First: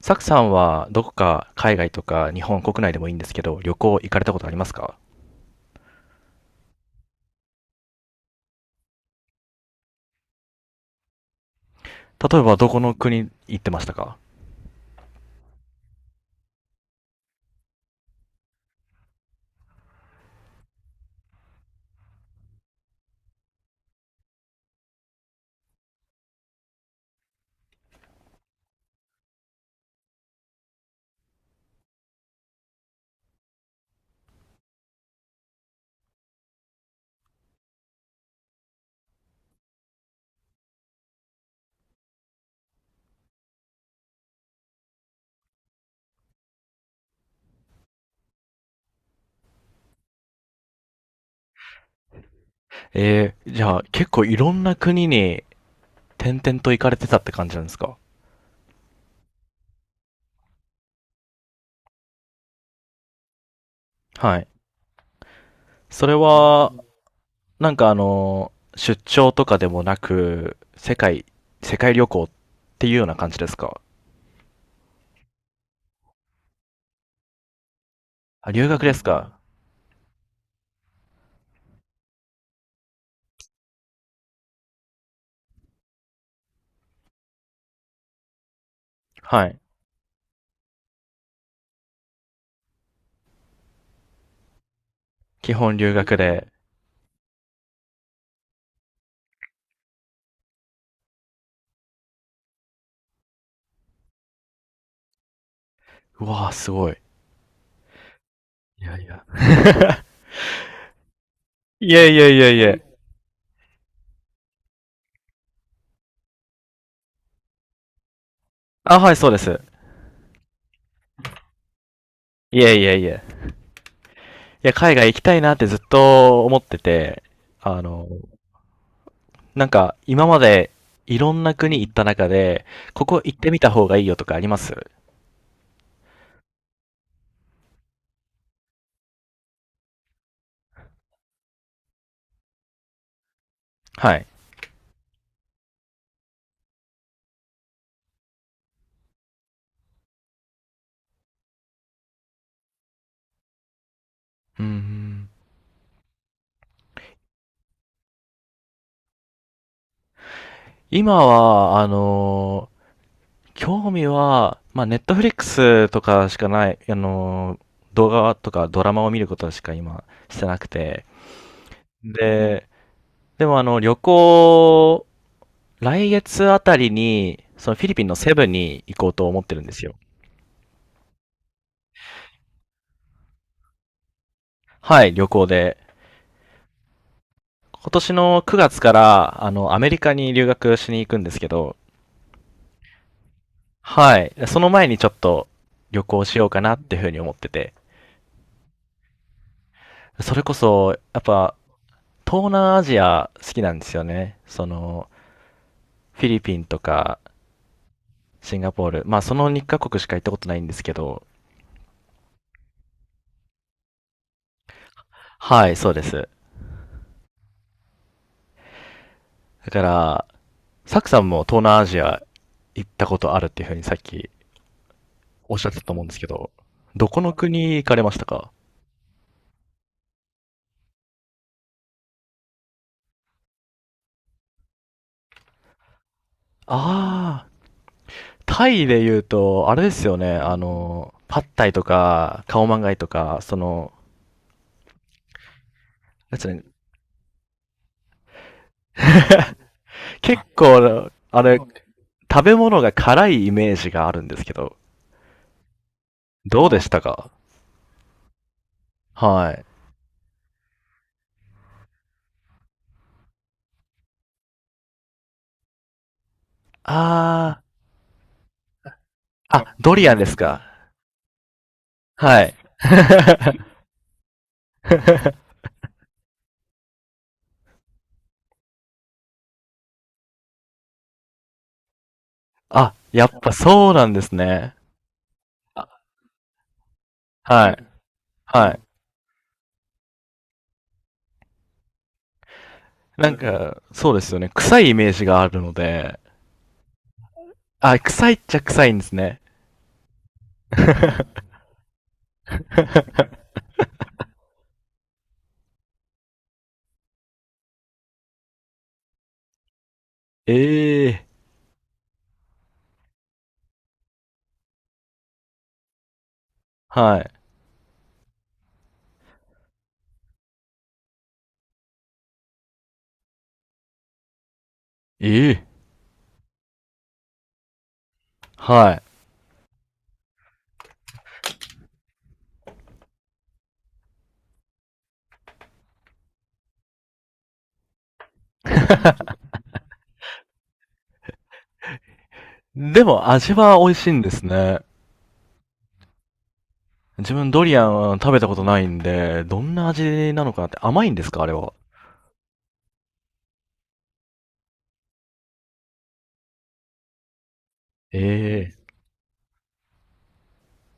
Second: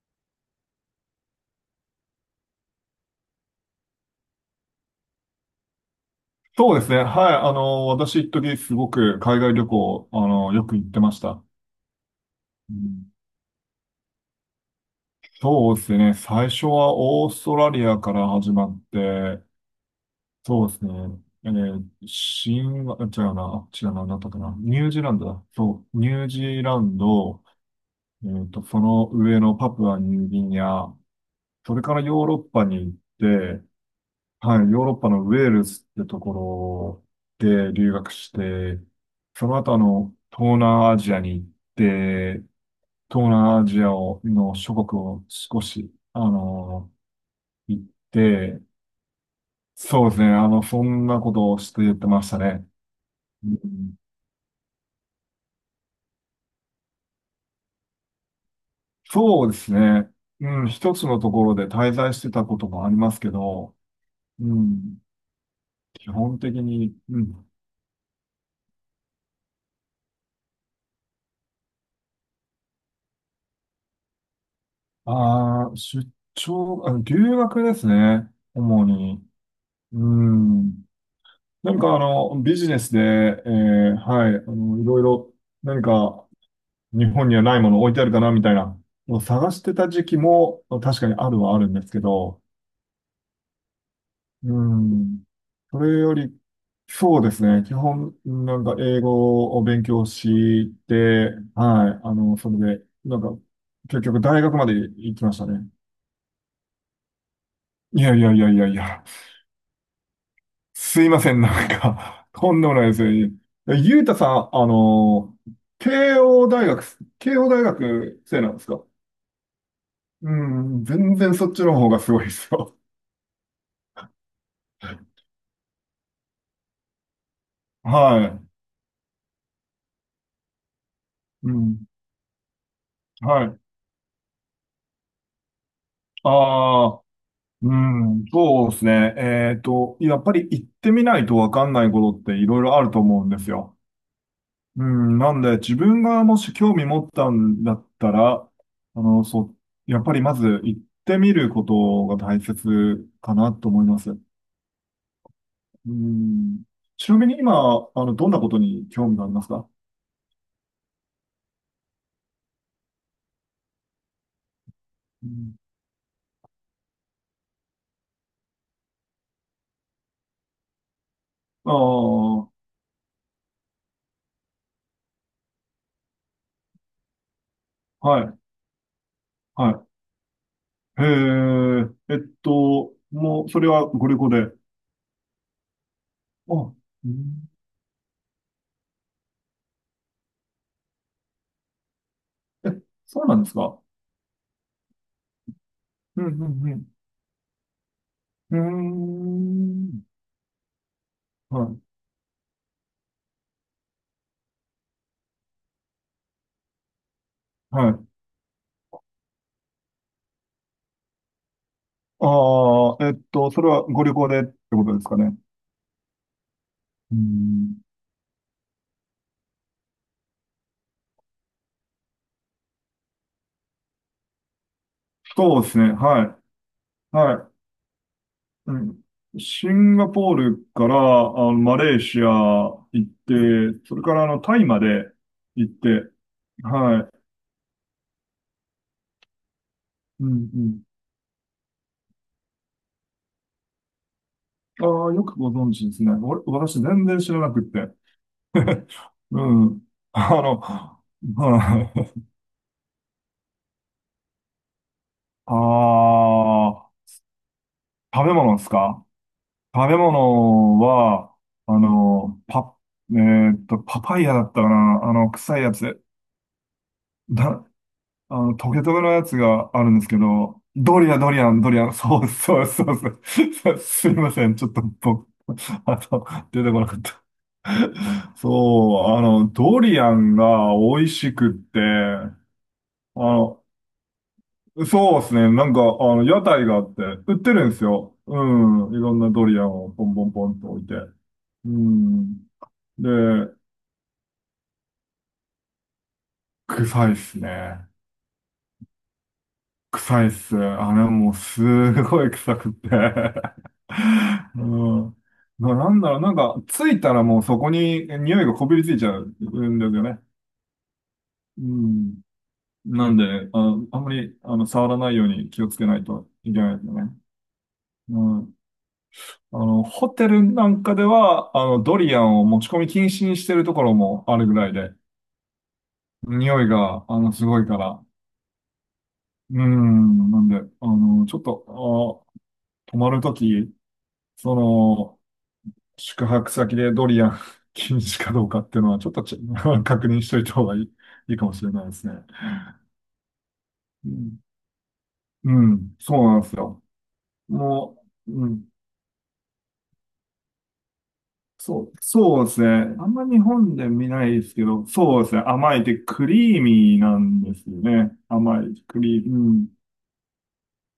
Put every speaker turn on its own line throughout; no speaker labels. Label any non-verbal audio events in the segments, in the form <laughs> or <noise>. サクさんはどこか海外とか日本国内でもいいんですけど、旅行行かれたことありますか？
そうですね。はい。私、一時すごく海外旅行、よく行ってました。
例えばど
う
この
ん。
国行ってましたか？
そうですね。最初はオーストラリアから始まって、そうですね。あ違うな、違うな、なんだったかな。ニュージーランドだ。そう、ニュージーランド、その上のパプアニューギニア、それからヨーロッパに行って、はい、ヨーロッパのウェールズってところで留学して、その後東南アジアに行って、東南アジアをの諸国を少し、行って、そうですね、そんなことをして言ってましたね。う
じゃあ
ん。
結構いろんな国に転々と行かれてたって感じなんですか？
そうですね、うん、一つのところで滞在してたこともありますけど、
はい。
うん、
そ
基
れ
本的
は、
に、うん、
出張とかでもなく、世界旅行っていうような感じですか？
ああ、出張、留学ですね、
あ、留学
主
です
に。
か？
うん。何かビジネスで、はい、いろいろ何か日本にはないもの置いてあるかなみたいなのを
は
探
い。
してた時期も確かにあるはあるんですけど、うん。
基本
そ
留
れ
学
より、
で。
そうですね。基本、なんか英語を勉強して、はい、それで、なんか、結局大学まで行きましたね。
うわー、すごい。
いやいやいやいやい
いや
や。
いや。
すいません、なん
いえい
か、
え
<laughs>
い
と
えい
んでもないで
え。
すね。ゆうたさん、慶応大学生なんですか？
あ、はい、そうです。
うん、全然そっちの方がすごいです
いえ
よ。
いえいえ。や、海外行きたいなってずっと思ってて、あ
<laughs>
の、
はい。
なんか今までいろん
う
な国
ん、
行った中で、ここ行っ
は
てみ
い。
た方がいいよとかあります？
ああ、うん、そうですね。やっぱり行ってみないとわかんないことっていろいろあると思うんですよ。
はい。
うん、なんで、自分がもし興味持ったんだったら、そう、やっぱりまず行ってみることが大切かなと思います。
うん。
うん。ちなみに今、どんなことに興味がありますか？
今は、興味は、まあ、ネットフ
う
リック
ん、
スとかしかない、あの、動画とかドラマを見ることしか今してなくて。
ああ、
で、でもあの、来月あたりに、そのフィリピンの
は
セ
い、
ブンに行こうと思ってるんで
は
すよ。
い。へえ、もう、それはご旅行で。
はい、旅行で。
あ、うん、
今年の9月から、あの、アメリカに留学しに行くんですけど、
え、そうなんですか？
はい。その前にちょっと旅
う
行
ん、う
しようかなっ
ん、
ていうふうに思ってて。
うん。うーん、
それこそ、やっぱ、
はい、
東南アジア好きなんですよね。その、フィリピンとか、
はい。
シンガポール。まあ、その2カ国しか行ったことないんですけど、
ああ、それはご旅行でってことですかね。
はい、そうです。
うん、
だから、サクさんも東南アジア行ったことあるっていうふうにさっきおっ
そう
し
で
ゃって
す
たと
ね。
思うんです
は
けど、
い。
どこの
はい。
国行かれましたか？
うん、シンガポールからマレーシア行って、それからタイまで行って、はい。
ああー、タイで言うと、あれですよ
う
ね、
ん、
あ
うん。
の、パッタイとか、カオマンガイとか、その、
ああ、よくご存知ですね。
なんつうの？
私全然知らなくって。うん。<laughs>
結構、あれ、
はい。
食べ物が辛いイメージがあるんですけど、
あ
どうでした
あ、
か？
食べ物ですか？
はい。
食べ物は、あの、パ、パパイヤだったかな臭いやつ。
あー、
だ、トゲトゲのやつが
あ、
ある
ド
んです
リア
け
ンですか？
ど、ドリアン、ドリアン、ドリアン、そう
はい。
そうそうそう。<laughs> そ
<laughs>
うすいません。ちょっと僕、あと、出てこなかった。そう、ドリアンが美味しくって、
あ、やっぱ
の、
そうなんですね。
そうですね。なんか、屋台があって、売ってる
は
んです
い、
よ。う
はい。
ん。いろんなドリアンをポンポンポンと置いて。うん。
なん
で、
か、そうですよね。臭いイメージがあるので、
臭いっすね。
あ、臭いっちゃ臭いんですね。
臭いっす。あれもう
<laughs>
すごい臭くって。<laughs> うん。なんだろう、なんか、ついたらもうそこに匂いがこびりついちゃうんですよね。
ええ
うん。なんで、あんまり、触らないように気をつけないといけないですよ
ー。
ね。
はい。
うん。ホテルなんかでは、ドリアンを持ち込み禁止にしてるところもあるぐらいで、
ええー。
匂いが、すごいから。
はい。
うん。なんで、ちょっと、泊まるとき、その、宿泊先でドリアン <laughs> 禁止かどうかっていうのは、ちょっとち <laughs> 確認しといた方がいいかもしれないですね。
でも味は美味し
う
いんで
ん、
すね。
うん、そうなんですよ。
自分ドリア
も
ン食
う、
べ
う
たこと
ん、
ないんで、どんな味なのかなって甘いんですか、あれは。
そう、そうですね。あんま日本で見ないですけど、そうですね。甘いってクリーミーなんですよね。甘
え
い、
え。
クリーミー、うん。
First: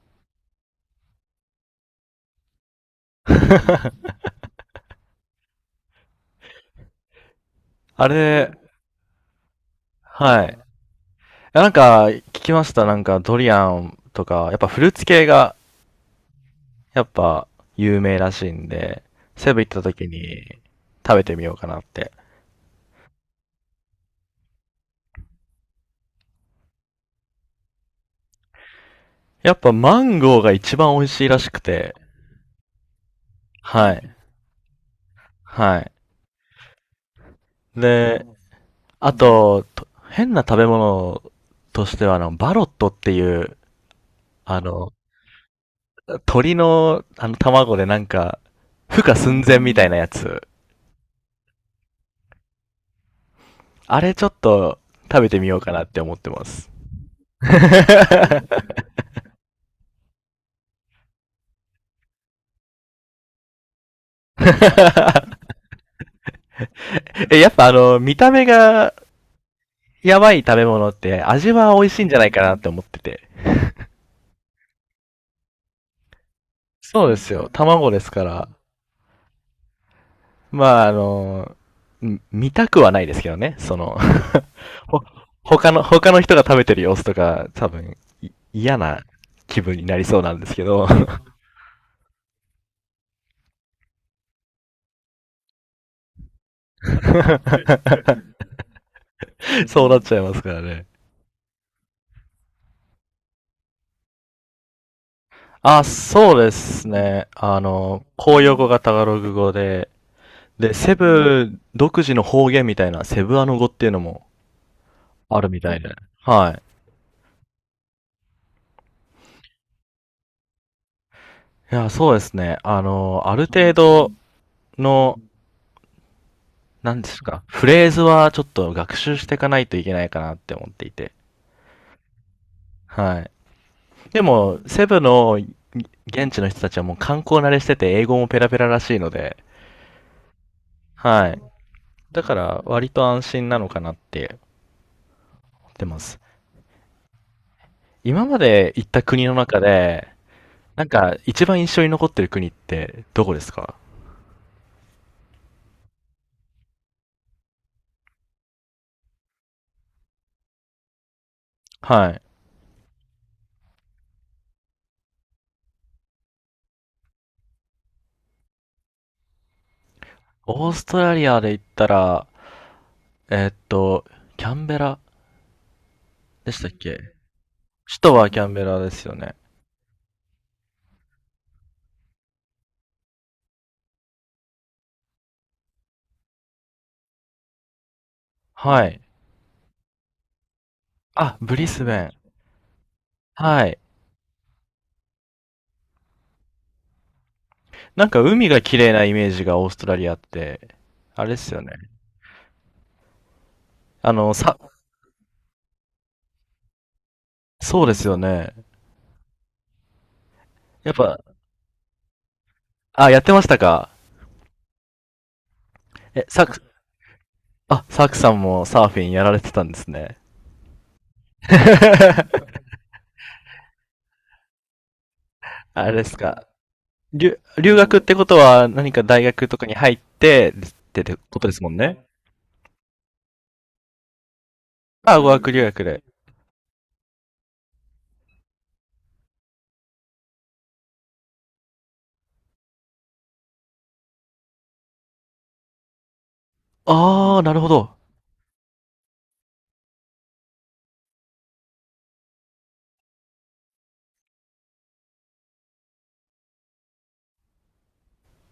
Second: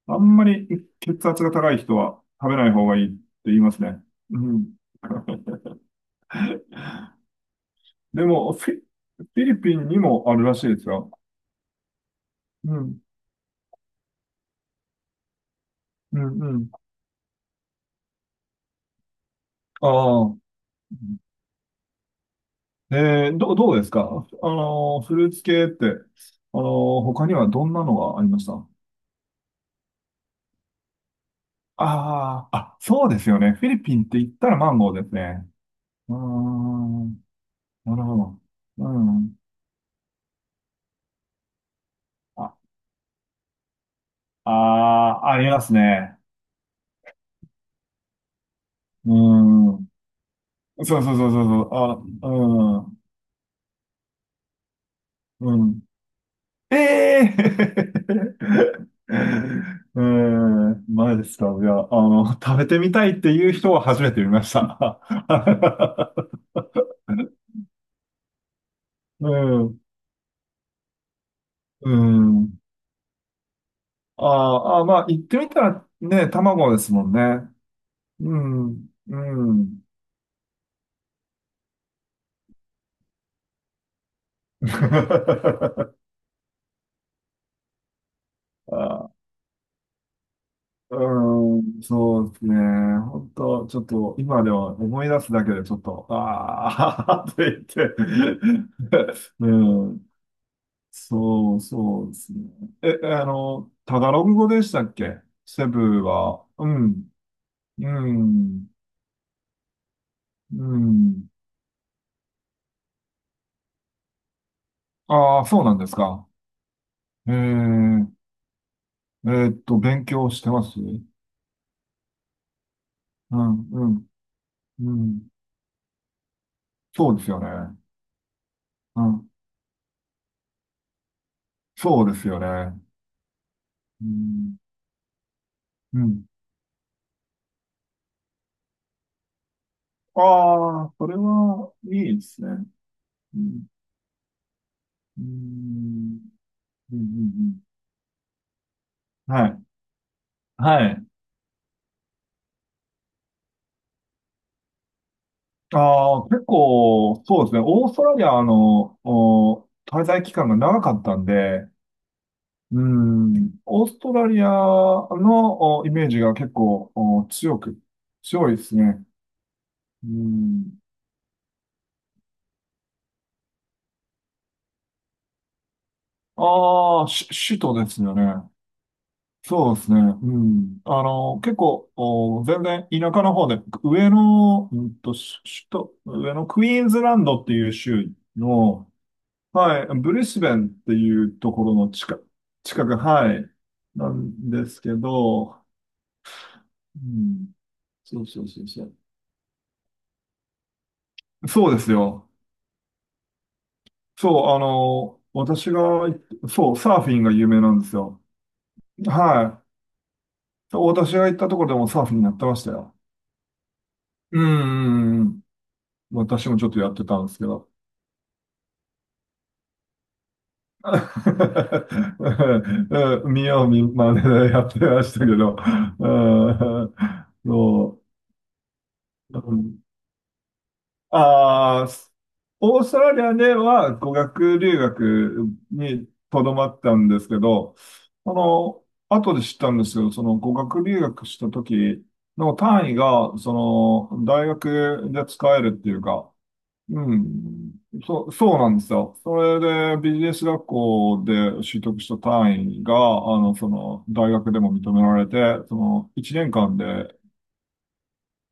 あんまり血圧が高い人は食べない方がいいって言いますね。うん。
あ
で
れ、
も、フィリピンにもあ
は
る
い。い
らしいですよ。
やなんか、聞きまし
う
た。な
ん、
んか、ドリアンとか、やっぱフルーツ系が、
うん、うん。
やっぱ、有名らしいんで、セブン行った
あ
時
あ。
に、食べてみようかなって。
どうですかフルーツ系って、他にはどんなのがありました？
やっぱ、マンゴーが一番美味しいらしくて、
ああー、あ、そうですよね。フィリ
は
ピンっ
い。
て言ったらマンゴーですね。
はい。
うーん、なるほ
で、
ど。う
あ
ん。
と、と変な食べ物としては、あの、バ
あ、
ロットっていう、
あ
あの、
あありますね。
鳥の、あの、卵でなんか、孵
う
化寸前み
ー
たい
ん。
なやつ。
そうそうそうそうそう。あ、うん、
あれちょっと、食べてみよ
う
うか
ん。
なって思ってます。
ええ
<laughs>
ー <laughs> うーん、前ですか？いや、食べてみたいっていう人は初めて見ました。<laughs>
え、やっぱあの、見た目が
うん、
やばい食べ物って味は美
う
味しいんじゃないかなっ
ん。
て思ってて。
あーあー、まあ、言ってみたらね、卵です
そ
も
う
ん
ですよ。
ね。
卵ですか
う
ら。
ん、うん。
まああの、ん見たくはないですけどね。その、ほ他の、
<laughs>
他の人が食べてる様子とか、多分、い嫌な
あ、
気分になりそうなんですけど。
うん、そうですね。本当ちょっと、今では思い出すだけでちょっと、ああ、<laughs> と言って。
<laughs>
<laughs> う
そうなっ
ん、
ちゃいますからね。
そう、そうですね。え、タガログ語でしたっけ、セ
あ、
ブ
そう
は？
で
う
す
ん、
ね。あ
う
の、公用
ん、
語がタガログ語で、
う
で、セ
ん。
ブ独自の方言みたいな、セブアノ語っていうのもあ
ああ、
るみ
そう
た
なん
い
で
で。
すか。
は
ええ勉強してます。うん、
い。いや、そうですね。あの、あ
う
る程
ん、
度
う
の、
ん。
なんで
そう
す
ですよ
か、
ね。
フレーズはちょっと学
う
習し
ん、
ていかないといけないかなって思っていて。
そうですよね。
はい。
う
で
ん、
も、セブの
うん。
現地の人たちはもう観光慣れしてて、英語もペラペラらしいので、
ああ、それ
はい。
はいいで
だか
すね。
ら、割と安
う
心な
ん、
のかなって
う
思ってます。
ん、うん、うん
今まで行った国
う
の
んはい、
中で、なん
はい。
か一番印象に残ってる国ってどこですか？
ああ、結構、そうですね。オーストラリアの、滞在期間が長かったんで、
はい。
うん、オーストラリアの、イメージが結構、強いですね。う
オー
ん。
ストラリアで言ったら、えーっと、キャンベラでしたっ
ああ、
け？
首都で
首
す
都
よ
はキャ
ね。
ンベラですよね。
そうですね。うん。結構、全然田舎の方で、上の、首都、上のクイーンズランドっていう州
は
の、
い。
はい、ブリスベンっていう
あ、
と
ブ
こ
リ
ろ
ス
の
ベン。
近く、はい、
はい。
なんですけど、うん。
なんか
そうそ
海
う
が
そう
綺
そ
麗
う。
なイメージがオーストラリアって、あれですよ
そうで
ね。
すよ。
あ
そ
の、
う、
さ、
私が行って、そう、サーフィンが有名なん
そう
で
で
す
すよ
よ。
ね。
はい。そう
やっ
私
ぱ、
が行ったところでもサーフィンやってましたよ。
あ、やってましたか？
うーん。
え、サ
私も
ク、
ちょっとやってたんですけど。
あ、サクさんもサーフィンやられてたんですね。
<laughs>
<laughs>
うん。見よう見まねでやってましたけど。
あれで
う
すか。
ん、
留学
そ
ってことは何か大
う。
学
う
とかに
ん。
入ってってことですもん
ああ、
ね。
オーストラリアでは語学留
あ、語
学
学留学で。
にとどまったんですけど、後で知ったんですけど、その語学留学した時の単位が、その、大学で使えるっていうか、う
ああ、なるほ
ん。
ど。
そう、そうなんですよ。それで、ビジネス学校で取得した単位が、その、大学でも認められて、その、1年間で、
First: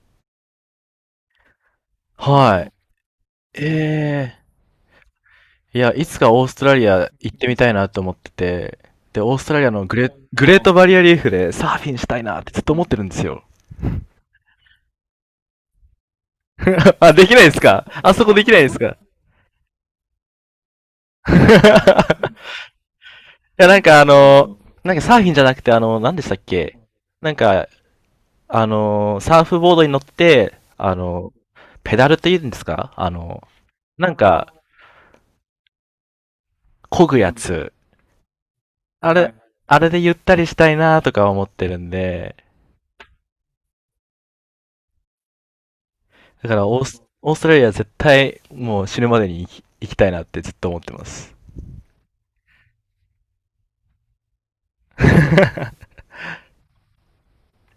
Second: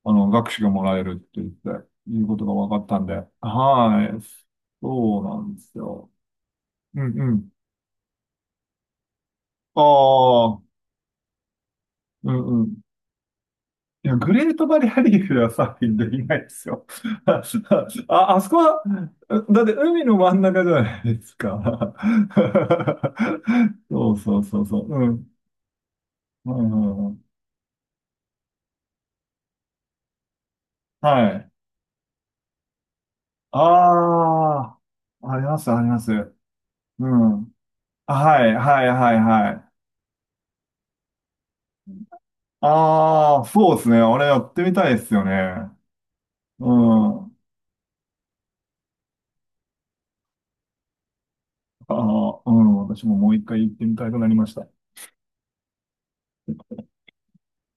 学士がもらえるっていうことが分
はい。
かったんで。はい。
え
そうなんで
え
す
ー。いや、い
よ。
つかオーストラリ
う
ア
ん、う
行って
ん。
みたいなと思ってて、で、オーストラリアのグ
あ
レー
あ、
トバリアリーフでサーフィンしたい
う
なってずっ
ん、う
と
ん、
思ってるんですよ。
いや、グレートバリアリーフではサーフィンできないですよ。
<laughs> あ、で
<laughs>
き
あ、
ないですか？あそこ
あ
でき
そこ
ないです
は、
か？ <laughs> い
だって海の真ん中じゃないですか。
や、なん
<laughs>
かあ
そうそう
の、
そうそう。
なんか
う
サー
ん。
フィンじゃなくてあの、何でしたっ
う
け？
ん、うん、
なんか、あの、サーフボードに乗って、あ
は
の、
い。
ペダルって言うんですか、あの、なんか、
ああ、あります、あります。
漕
う
ぐや
ん。
つ。
はい、はい、は
あ
い、
れ、
はい。
あれでゆったりしたいなとか思ってるんで、
ああ、そうですね。あれやってみたいですよね。
だか
う
らオース、
ん。あ
オーストラリア絶対もう死ぬまでに行きたいなってずっと思ってます。
あ、うん。私ももう一回行ってみたくなりました。
<laughs>